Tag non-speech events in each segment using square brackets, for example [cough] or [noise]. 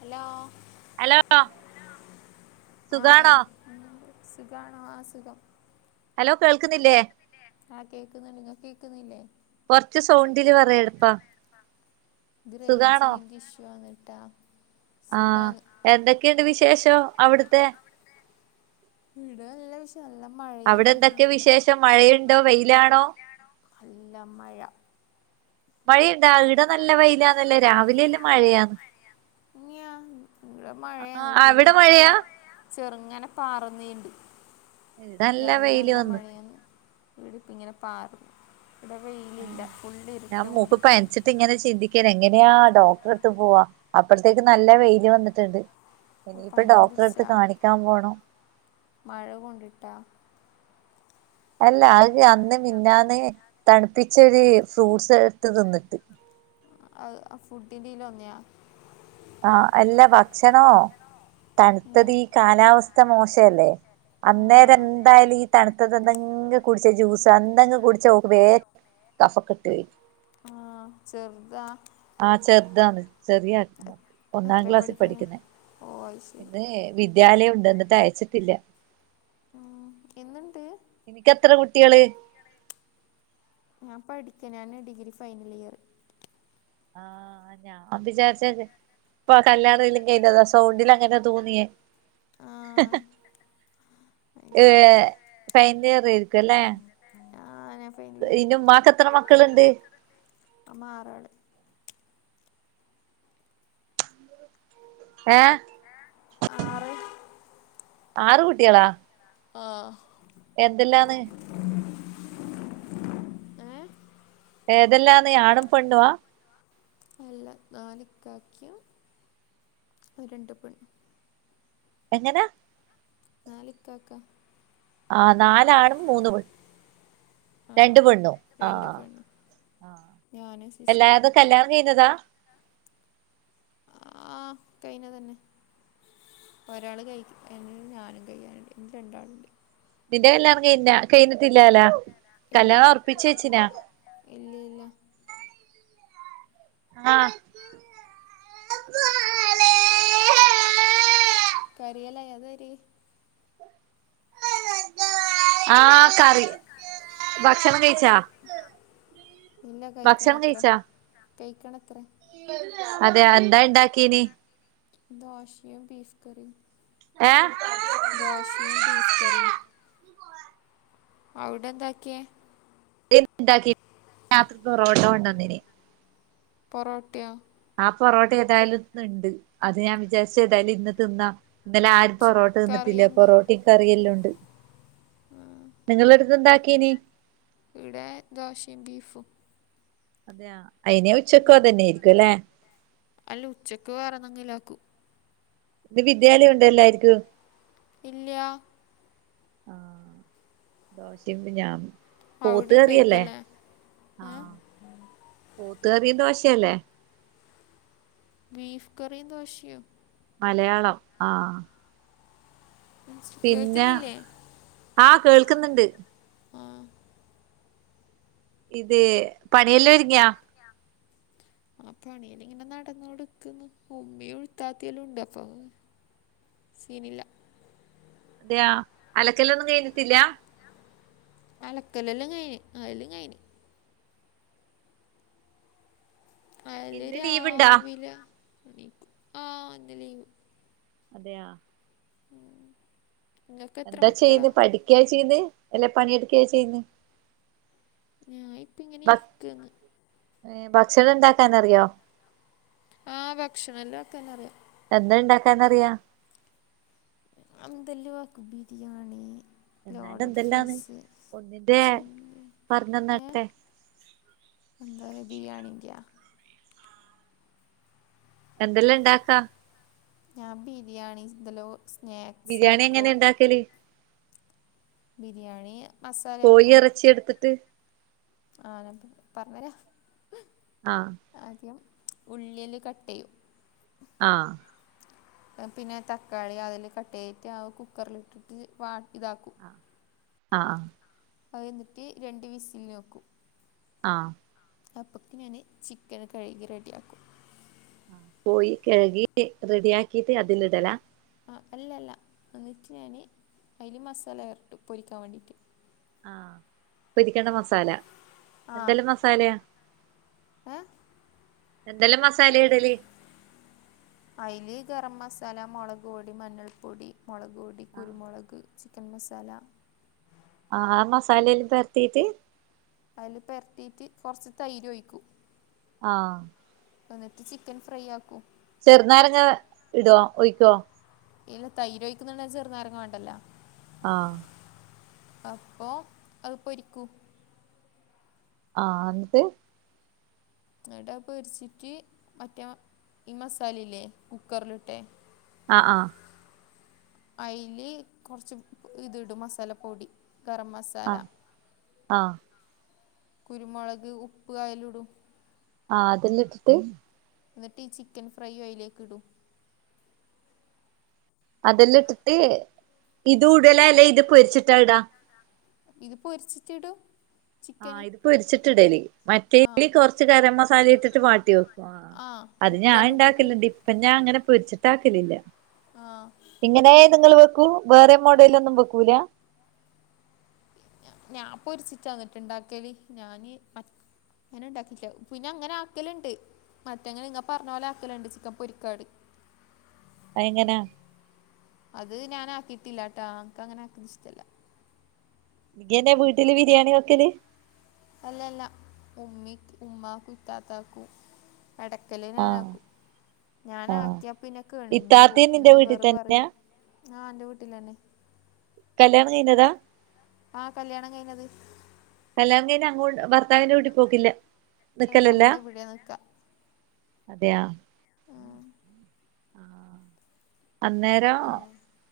Hello hello ആഹ് സുഖാണോ സുഖാണോ ആസുഖം ഹലോ കേൾക്കുന്നില്ലേ ആഹ് കേക്കുന്നു നിങ്ങൾക്ക് കേക്കുന്നില്ലേ കുറച്ച് സൗണ്ടില് പറയാ എളുപ്പാ [unintelligible] ആഹ് സുഖാണ് എന്തൊക്കെയുണ്ട് വിശേഷം അവിടുത്തെ ഈടെ നല്ലവിശേ നല്ല മഴ അവിടെ എന്തൊക്ക വിശേഷം മഴയുണ്ടോ വെയിലാണോ നല്ല മഴ മഴയുണ്ടാ ഈടെ മഴയിണ്ട നല്ല ഇവടെനല്ല വെയിലാന്നല്ലോ വെയ്ല രാവിലെല്ലാം രാവിലെന്ന മഴയാന്ന് മഴയാ [unintelligible] ഇങ്ങട് മഴയ ആഹ് അവിടെ എന്നിട്ടീടിപ്പൊ മഴയാ ചെറുങ്ങനെ പാറ്ന്നീണ്ട് ഇവിടെ നല്ല വെയില് രാവിലെനല്ല വന്ന് മഴയാന്ന് ഈടിപ്പിങ്ങനെ പാറു ഇവിടെ വെയിലില്ല ഫുള് ഇരുട്ട്മൂടി പനിച്ചിട്ടിങ്ങനെ ചിന്തിക്കണ എങ്ങനെയാ ഡോക്ടറെടുത്ത് പോവാ അപ്പഴത്തേക്ക് നല്ല വെയില് വന്നിട്ടിണ്ട് ഇനിയിപ്പ പനിയും ഡോക്ടറടുത്ത് പിടിച്ചാ കാണിക്കാൻ പോണം മഴ കൊണ്ടിട്ട അല്ല അത് അന്ന് മിനിങ്ങാന്ന് തണുപ്പിച്ചൊരി ഫ്രൂട്ട്സ് എടുത്ത് തിന്നിട്ട് ആഹ് അത് ഫുഡിൻ്റേല് വന്നത ആഹ് അല്ല ഭക്ഷണോ തണുത്തത് ഈ കാലാവസ്ഥ മോശല്ലേ ആ അന്നേരെന്തായാലീ തണുത്തത് എന്തെങ്കി കുടിച്ച ജ്യൂസ് എന്തെങ്കി കുടിച്ച ഓക്ക് കഫക്കെട്ട് വരും ചെറുത ആഹ് ചെറുതാന്ന് ചെറിയ ഒന്നാം എത്ര ക്ലാസ്സി പഠിക്കാന് പഠിക്കുന്നെ ഓ അത് ശരി പിന്നേ വിദ്യാലയുണ്ട് എന്നിട്ടയച്ചിട്ടില്ല ഉം ഇന്നിണ്ട് നിനക്കെത്ര കുട്ടികള് ഞാൻ പഠിക്കനാന് ഡിഗ്രി ഫൈനൽ ഇയർ [unintelligible] ഇപ്പൊ കല്യാണേലും കഴിഞ്ഞതാ സൗണ്ടിൽ അങ്ങനെ തോന്നിയേ ആ അത് ഏഹ് ശരി ഫൈനലിയറാരിക്കല്ലേ ആഹ് ഞാ ഫൈനലയിറ് എത്ര ഉമ്മാക്ക് എത്ര മക്കളുണ്ട് മക്കൾ ഉണ്ട് അമ്മ ആറാള് ഏഹ് ആറ് ആറ് കുട്ടികളാ ആഹ് എന്തെല്ലാന്ന് ഏ ഏതെല്ലാന്ന് ആണും പെണ്ണുവ അല്ല നാലിക്കാക്കയു രണ്ട് പെണ്ണും എങ്ങനാ നാലിക്കാക്ക ആഹ് നാലാണും മൂന്ന് പെണ്ണും ആ രണ്ടു പെണ്ണും രണ്ട് ആഹ് പെണ്ണ് ആഹ് ഞാനും സിസ്റ്ററും എല്ലാതും കല്യാണം കയിഞ്ഞതാ ആഹ് കയിഞ്ഞതന്നെ ഒരാള് കയ്ക എനി ഞാനും കഴിയാനുണ്ട് ഇനി രണ്ടാളുണ്ട് നിന്റെ കല്യാണം കഴിഞ കഴിഞ്ഞിട്ടില്ലാലോ കല്യാണം ഒറപ്പിച്ച് വെച്ചിനാ ഇല്ലീല്ല ആഹ് [inaudible] കരികല ഏതരിയായ് ആഹ് കറി ഭക്ഷണം കഴിച്ചാ ഇല്ല ഭക്ഷണം കഴിക്കണത്രെ കഴിച്ചാ കയ്ക്കണത്രെ അതെ എന്താ ഇണ്ടാക്കീനി ദോശയു ബീഫ്കറിം ഏഹ് ദോശയും ബീഫ് കറീം അവിടെ എന്താക്കിയേ [inaudible] ണ്ടാക്കി രാത്ര ബെറോട്ട കൊണ്ടൊനീനി പൊറോട്ടയോ ആഹ് പൊറോട്ട ഏതായാലും ഇന്ന് ഇണ്ട് അത് ഞാൻ വിചാരിച്ച് ഏതായാലും ഇന്ന് തിന്നാം ഇന്നലെ ആരും ചി- പൊറോട്ട തിന്നിട്ടില്ല കറിയെന്ന് പൊറോട്ടയും കറിയെല്ലാം ഉണ്ട് ഉം നിങ്ങള് അടുത്ത് എന്താക്കീനി ഇവിടെ ദോശയും ബീഫും അതെയാ ഇനി ഉച്ചക്കും അതന്നെ ആയിരിക്കും അല്ലെ അല്ല ഉച്ചക്ക് വേറന്തെങ്കിലും ആക്കും ഇന്ന് വിദ്യാലയം ഉണ്ട് എല്ലാരിക്കും ഇല്ല്യ ആഹ് ദോശ [unintelligible] അവിടെ പോത്ത് ഉണ്ടായിരിക്കും കറിയല്ലേ അല്ലേ ഏ? ആഹ് പോത്ത് കറിയും ദോശയല്ലേ ബീഫ് കറിയും ദോശയും മലയാളം ആഹ് മനസ്സി- പിന്നെ കേൾക്കുന്നില്ലേ ആഹ് കേൾക്ക്ന്ന്ണ്ട് ആഹ് ഇത് പണിയെല്ലാം ഒരുങ്ങിയാ [unintelligible] ആ പണിയില് ഇങ്ങനെ നടന്ന് കൊടുക്ക്ന്ന് ഉമ്മിയും ഉഴുത്താത്തില്ലാം ഉണ്ട് അപ്പം സീനില്ല അതെയാ അലക്കലൊന്നും കഴിഞ്ഞിട്ടില്ല അലക്കലെല്ലാം കഴിഞ്ഞ് അതെല്ലാം കഴിഞ്ഞ് അല് ഇന്ന് ലീവ് ഇണ്ടാ രാവിലെ ആഹ് ഇന്ന് ലീവ് അതെയാ നിങ്ങൾക്ക് എത്ര എന്താ മക്കളാ ചെയ്യന്ന് പഠിക്ക ചെയ്യുന്ന് അല്ല പണിയെടുക്കയാ ചെയ്യന്ന് ഞാൻ ഇപ്പം ഇങ്ങനെ ഇരിക്കന്ന് ഏഹ് ഭക്ഷണം ഉണ്ടാക്കാൻ അറിയോ ആഹ് ഭക്ഷണം എല്ലാം ആക്കാൻ അറിയാം എന്താ ഇണ്ടാക്കാനറിയാം എന്തെല്ലും ആക്കും ബിരിയാണി എന്നാലും ലോഡഡ് എന്തെല്ലാന്ന് ഫ്രൈസ് ഒന്നിന്റെ ചില്ലി ഏഹ് പറഞ്ഞന്നാട്ടെ എന്താല്ലേ ബിരിയാണി [unintelligible] എന്തെല്ലാം ഇണ്ടാക്കാ ഞാൻ ബിരിയാണി ഇന്തലോ സ്നാക്സ് ആക്കും ചക്കേല് ബിരിയാണി മസാല കോയി എറച്ചി എട്ത്തിട്ട് ആഹ് ഞാൻ പർഞ്ഞെരാ ആഹ് ആദ്യം ഉള്ളിയെല്ല് കട്ടയ്യും ആഹ് എഹ് പിന്നെ തക്കാളി അതില് കട്ട് ചെയ്തിട്ട് ആഹ് കുക്കറിലിട്ടിട്ട് വാട്ട് ഇതാക്കും ആഹ് ആഹ് ആഹ് എന്നിട്ട് രണ്ട് വിസില് വക്കും ആഹ് അപ്പൊക്ക് ഞാന് ചിക്കന് കഴുകി റെഡിയാക്കും കോയി കഴുകീറ്റ് റെഡിയാക്കിറ്റ് അതില് ഇടലാ ആഹ് അല്ലല്ല എന്നിട്ട് ഞാന് അതില് മസാല പെരട്ടും പൊരിക്കാൻ വേണ്ടിയിട്ട്. ആഹ് പൊരിക്കണ്ട മസാല. ആ എന്തെല്ലാ മസ സാലയാ? ഏ എന്തെല്ലാം മസാലയാ ഇടല്? അയില് ഗരം മസാല, മുളക് പൊടി, മഞ്ഞൾപ്പൊടി, മുളക് പൊടി, ആഹ് കുരുമുളക് ചിക്കൻ മസാല ആഹ് ആ മസാലയില് പരത്തിട്ട് അയ്ല് പെരത്തിട്ട് കൊർച്ച് തൈര് ഒഴിക്കും ആഹ് എന്നിട്ട് ചിക്കൻ ഫ്രൈ ആക്കും. ചെറുനാരങ്ങ ഇടോ ഒഴിക്കോ? ഇല്ല തൈര് ഒഴിക്കുന്നുണ്ടെ ചെറുനാരങ്ങാ വാണ്ടല്ലോ. ആഹ് അപ്പൊ അത് പൊരിക്കും. ആഹ് ഇന്നട്ട് എന്നിട്ട് അത് പൊരിച്ചിട്ട് മറ്റേ ഈ മസാലയില്ലേ കുക്കറിലിട്ട ആഹ് ആഹ് അയില് കൊറച്ച് ഇത് ഇടും മസാല പൊടി ഗരം മസ് ആഹ് ആഹ് കുരുമുളക്, ഉപ്പ് അയില്ടും. ആഹ് അതില് ഇട്ട് ഇന്നട്ട് ഈ ചിക്കൻ ഫ്രൈയും അയിലേക്ക് ഇടും. അതെല്ലാ ഇട്ടിട്ട് ഇതു ഉടലാ ല്ലാ ഇത് പൊരിച്ചിട്ടാ ഇടാ? ഇത് പൊരിച്ചിട്ട് ഇടും. ആഹ് ഇത് പൊരിച്ചിട്ട് ഇടല്. ആ മറ്റേല് കൊറച്ച് ഗരം മസാല ഇട്ടിട്ട് വാട്ടി വെക്കും. ആഹ് ആ അത് ഞാൻ ഉപ്പെല്ലാം ഇട്ടിട്ട് ഇണ്ടാക്കലിണ്ട്. ഇപ്പൊ ഞാൻ അങ്ങനെ പൊരിച്ചിട്ടാക്കലില്ല. ആഹ് ഇങ്ങനേ നിങ്ങൾ വെക്കൂ. വേറെം മോഡൽല് ഒന്നും വെക്കൂല? ഞാൻ പൊരിച്ചിട്ടാന്ന്ട്ടാ ഇണ്ടാക്കല്. ഞാന് [unintelligible] അങ്ങനെ ഉണ്ടാക്കിട്ട്ല്ല. പിന്നെ അങ്ങനെ ആക്കല്ണ്ട്. മറ്റെങ്ങനെ നിങ്ങ പറഞ്ഞ പോലെ ആക്കല്ണ്ട് ചിക്കൻ പൊരിക്കാട്. അഎങ്ങനാ? അത് ഞാൻ ആക്കിട്ടില്ല ട്ടാ. അൻക്ക് അങ്ങനെ ആക്കുന്ന ഇഷ്ട അല്ല. ഇയ്യെന്നെ വീട്ടില് ബിരിയാണി വെക്കല്? അല്ലല്ല. ഉമ്മി ഉമ്മാക്കും ഇത്താത്താക്കും. എടക്കല് ആഹ് ഞാനാക്കും. ഞാൻ ആഹ് ആക്കിയ പിന്നെ കേണിഞ്ഞ് പോവും. ഇത്താത്തയും പിന്നെ നിന്റെ വീട്ടിൽ ഇവറ് തന്നെയാ പറയും, ആഹ് എന്റെ വീട്ടിലന്നെ. കല്യാണം കഴിഞ്ഞതാ? ആ കല്യാണം കഴിഞ്ഞത് കല്യാണം കഴിഞ്ഞ് അങ്ങോ ഭർത്താവിന്റെ വീട്ടി പോക്കില്ല അതെ നിക്കല് ല്ല നമ്മൾ ഇവിടെ നിൽക്കാം അതെയാ അന്നരം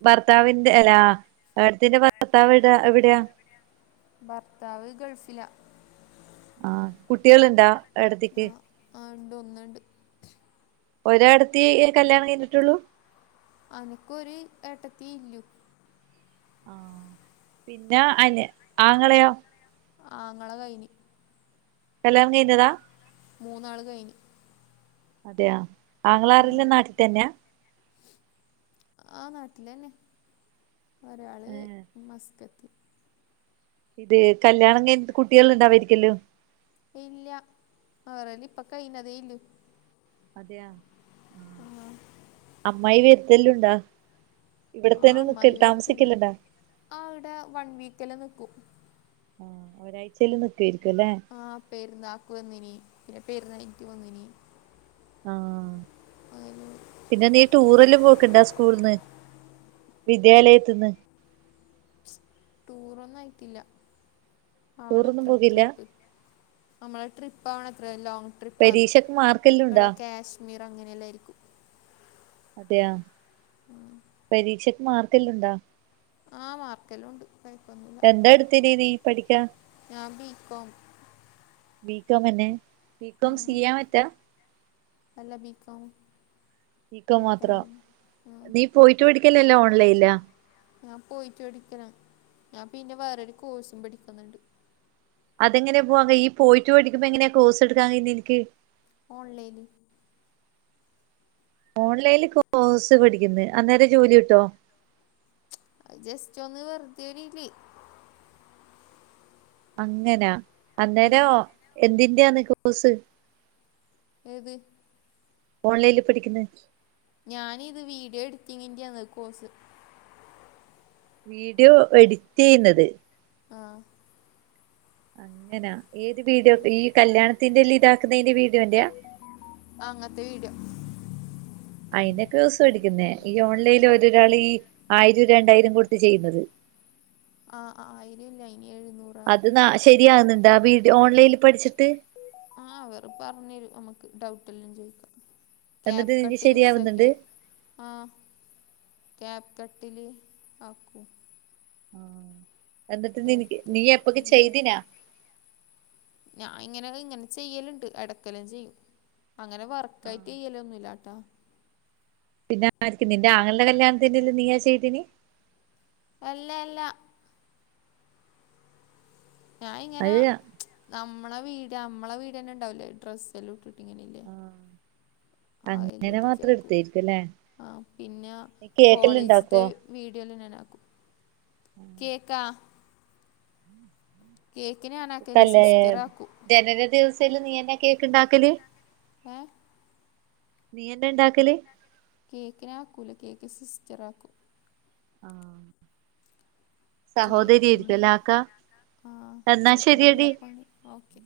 ഭർത്താവിന്റെ അല്ലാ എട്ത്തിന്റെ ഭർത്താവ് എവിടെ എവിടെയാ ഭർത്താവ് ഗള്‍ഫില ആഹ് കുട്ടികള് ഇണ്ടോ ആ ആ ഇണ്ട് ഒന്ന്ണ്ട് ഒരട്ത്തി കല്യാണം കഴിഞ്ഞിട്ടുള്ളൂ അനക്കൊരു ഏട്ടത്തീല്ലു ആഹ് പിന്ന അന് ആങ്ങളെയോ ആങ്ങള കൈന് കല്യാണം കഴിഞ്ഞതാ മൂന്നാള് കഴിഞ്ഞ് അതെയ ഉം. ആങ്ങളാരല്ലാം നാട്ടി തന്നെയാ ആ നാട്ടിലെന്നെ ഒരാള് മസ്‌കറ്റ് ഇത് കല്യാണം കഴിഞ്ഞിട്ട് കുട്ട്യാള്ണ്ടാവെര്ക്കെല്ലു ഇല്ല്യ ഒരൊന്നിപ്പൊ കൈഞതേ ഇല്ലു അതെയാ ആ ആഹ് അമ്മായി വെര്ത്തലുണ്ടാ ഇബട്ത്തന്നെ നിക താമസിക്കല്ണ്ടാ ആ ഇവ്ടെ വൺ വീക്കല്ലാ ന്ന്ക്കും ആഹ് ഒരാഴയ്ചല്ലാം ന്ന്ക്കയ്ര്ക്കും ലെ ആ പെര്ന്നാക്ക് വന്നീനീ പെര്ന്ന്യാഴിഞ്ഞിട്ട് വന്നീനീ ആഹ് [unintelligible] പിന്നെ നീ ടൂറല്ലാം പോക്ണ്ടാ സ്കൂൾന്ന്. വിദ്യാലയത്ത്ന്ന് ടൂറൊന്നുഅയ്ക്കില്ല ടൂറൊന്നും ആവണത്ര പോകില്ല ത്രിപ്പ് നമ്മളെ ട്രിപ്പാവണത്രെ ലോങ്ങ് ട്രിപ്പാന്ന് പരീക്ഷക്ക് മാർക്കെല്ലാം ഉണ്ടാ ഒവ്ടെ ക്യാശ്മീറങ്ങനെല്ലെരിക്കും അതെയ പരീക്ഷക്ക് മാർക്കെല്ലും ണ്ടാ ആ മാർക്കെല്ലോംണ്ട് കൊയ്പ്പൊന്നുല്ല എന്താ എടുത്തിന് നീ പഠിക്കാ ഞാബിക്കോം ബികോമെന്നെ ബികോം സി യാ മറ്റ അല്ല ബിക്കോമ് ബി കോം മാത്ര നീ പോയിട്ട് പടികലല്ലോ ഓൺലൈൻലോ ഞാൻ പോയിറ്റ് പടിക്കല ഞാ പിന്നെ വേറൊര് കോഴ്സും പഠിക്ക്‌ന്ന്ണ്ട് അതെങ്ങനെ പൊവാങ്കയ്യ ഈ പോയിട്ട് പഠിക്ക് പ്പെങ്ങനെ കോയ്സട്ക്കാട്ക്കാൻ കയ്യ നിൻക്ക് ഓൺലൈല് ഓൺലെല് കോയ്സ് പഠിക്ക്‌ന്ന് അന്നേരം ജോലി കിട്ടോ ജെസ്റ്റൊന്ന് വെർതെ രീതി അങ്ങനാ ആ അന്നേരോം എന്തിന്റെന്ന് കോസ് ഏത് ഓൺലൈല് പഠിക്ക്‌ന്നെ ഞാനിത് വീഡിയോ എഡിറ്റിംഗിന്റയാന്ന് കോസ് വീഡിയോ എഡിറ്റയ്യുന്നത് ആഹ് അങ്ങനാ ഏത് വിഡിയോ ഈ കല്യാണത്തിന്റെല്ലിതാക്ക്‌ന്ന്യ്ന്റെ വീഡിയോന്റെ അങ്ങൻത്ത വീഡിയോ അയിന കോസ് പടിക്കുന്നേ ഈ ഓൺലൈല് ഒര് രാള് ഈ ആയിരൊ രണ്ടായിരം കൊട്ത്ത് ചെയ്യുന്നത് ആ അ അ ആയിരല്ല അയിന് എഴ്ന്നൂറ് അത് ന്നാ ശരിയാക്ന്ന്ണ്ടാ വീഡിയോ ഓൺലൈല് പട്ച്ച്ട്ട് ആഹ് അവർ പറഞ്ഞെരും നമ്മക്ക് ഡൗട്ടെല്ലാം ചോയ്ക്കാ എന്നിട്ട് നിനക്ക് ക്യാപ്കട്ട് ശരിയാവുന്നുണ്ട് യൂസാക്കിയാതി ആഹ് ക്യാപ്കട്ടില് ആക്കും എന്നിട്ട് ക്യാപ് നിനിക്ക് നീ എപ്പൊക്കെ കട്ട് ചെയ്തിനാ ഞാഇങ്ങെനെ ഇങ്ങെനെ ചെയ്യല്ണ്ട് എടെക്കല് ചെയ്യും അങ്ങനെ വർക്ക് കൈറ്റിയ്യല്ലോന്നുല്ലാട്ടാ പിന്ന ആര്ക്ക് നിന്റെ ആങ്ങൾടെ കല്യാണത്തിന്റെല്ലൊം നീയാ ചെയ്തിനി അല്ലെല്ല ഞാഇങ്ങെനാ അത് നമ്മെളെ വീടിയോ മ്മളെ വീഡിയോന്നെ ണ്ടാവൂലേ ഡ്രസ്സേല്ലൊം ഇട്ട്ട്ട് ഇങ്ങനിരി അങ്ങനെ മാത്രം അയ്ലടച്ചാക്കൂ എടുത്തായിരിക്കും അല്ലേ ആഹ് പിന്നാ നീ കേക്കെല്ലാം കോളേജ്ത്തെ ഇണ്ടാക്കുവോ വീഡിയോല് നാനാക്കും കേക്ക കേക്കിനാ തല്ലേ ജനന ദിവസെല് നീയെന്നെ കേക്ക്ണ്ടാക്കല് ഏഹ് നീയന്നെ ണ്ടാക്കല് കേക്ക് ഞാനാക്കൂല കേക്ക് സിസ്റ്ററാക്കൂ ആഹ് കേക്കിന് ആക്ക ആഹ് എന്നാ ശരിയടി കേക്കിനൊള്ളപ്പണി ഓക്കെ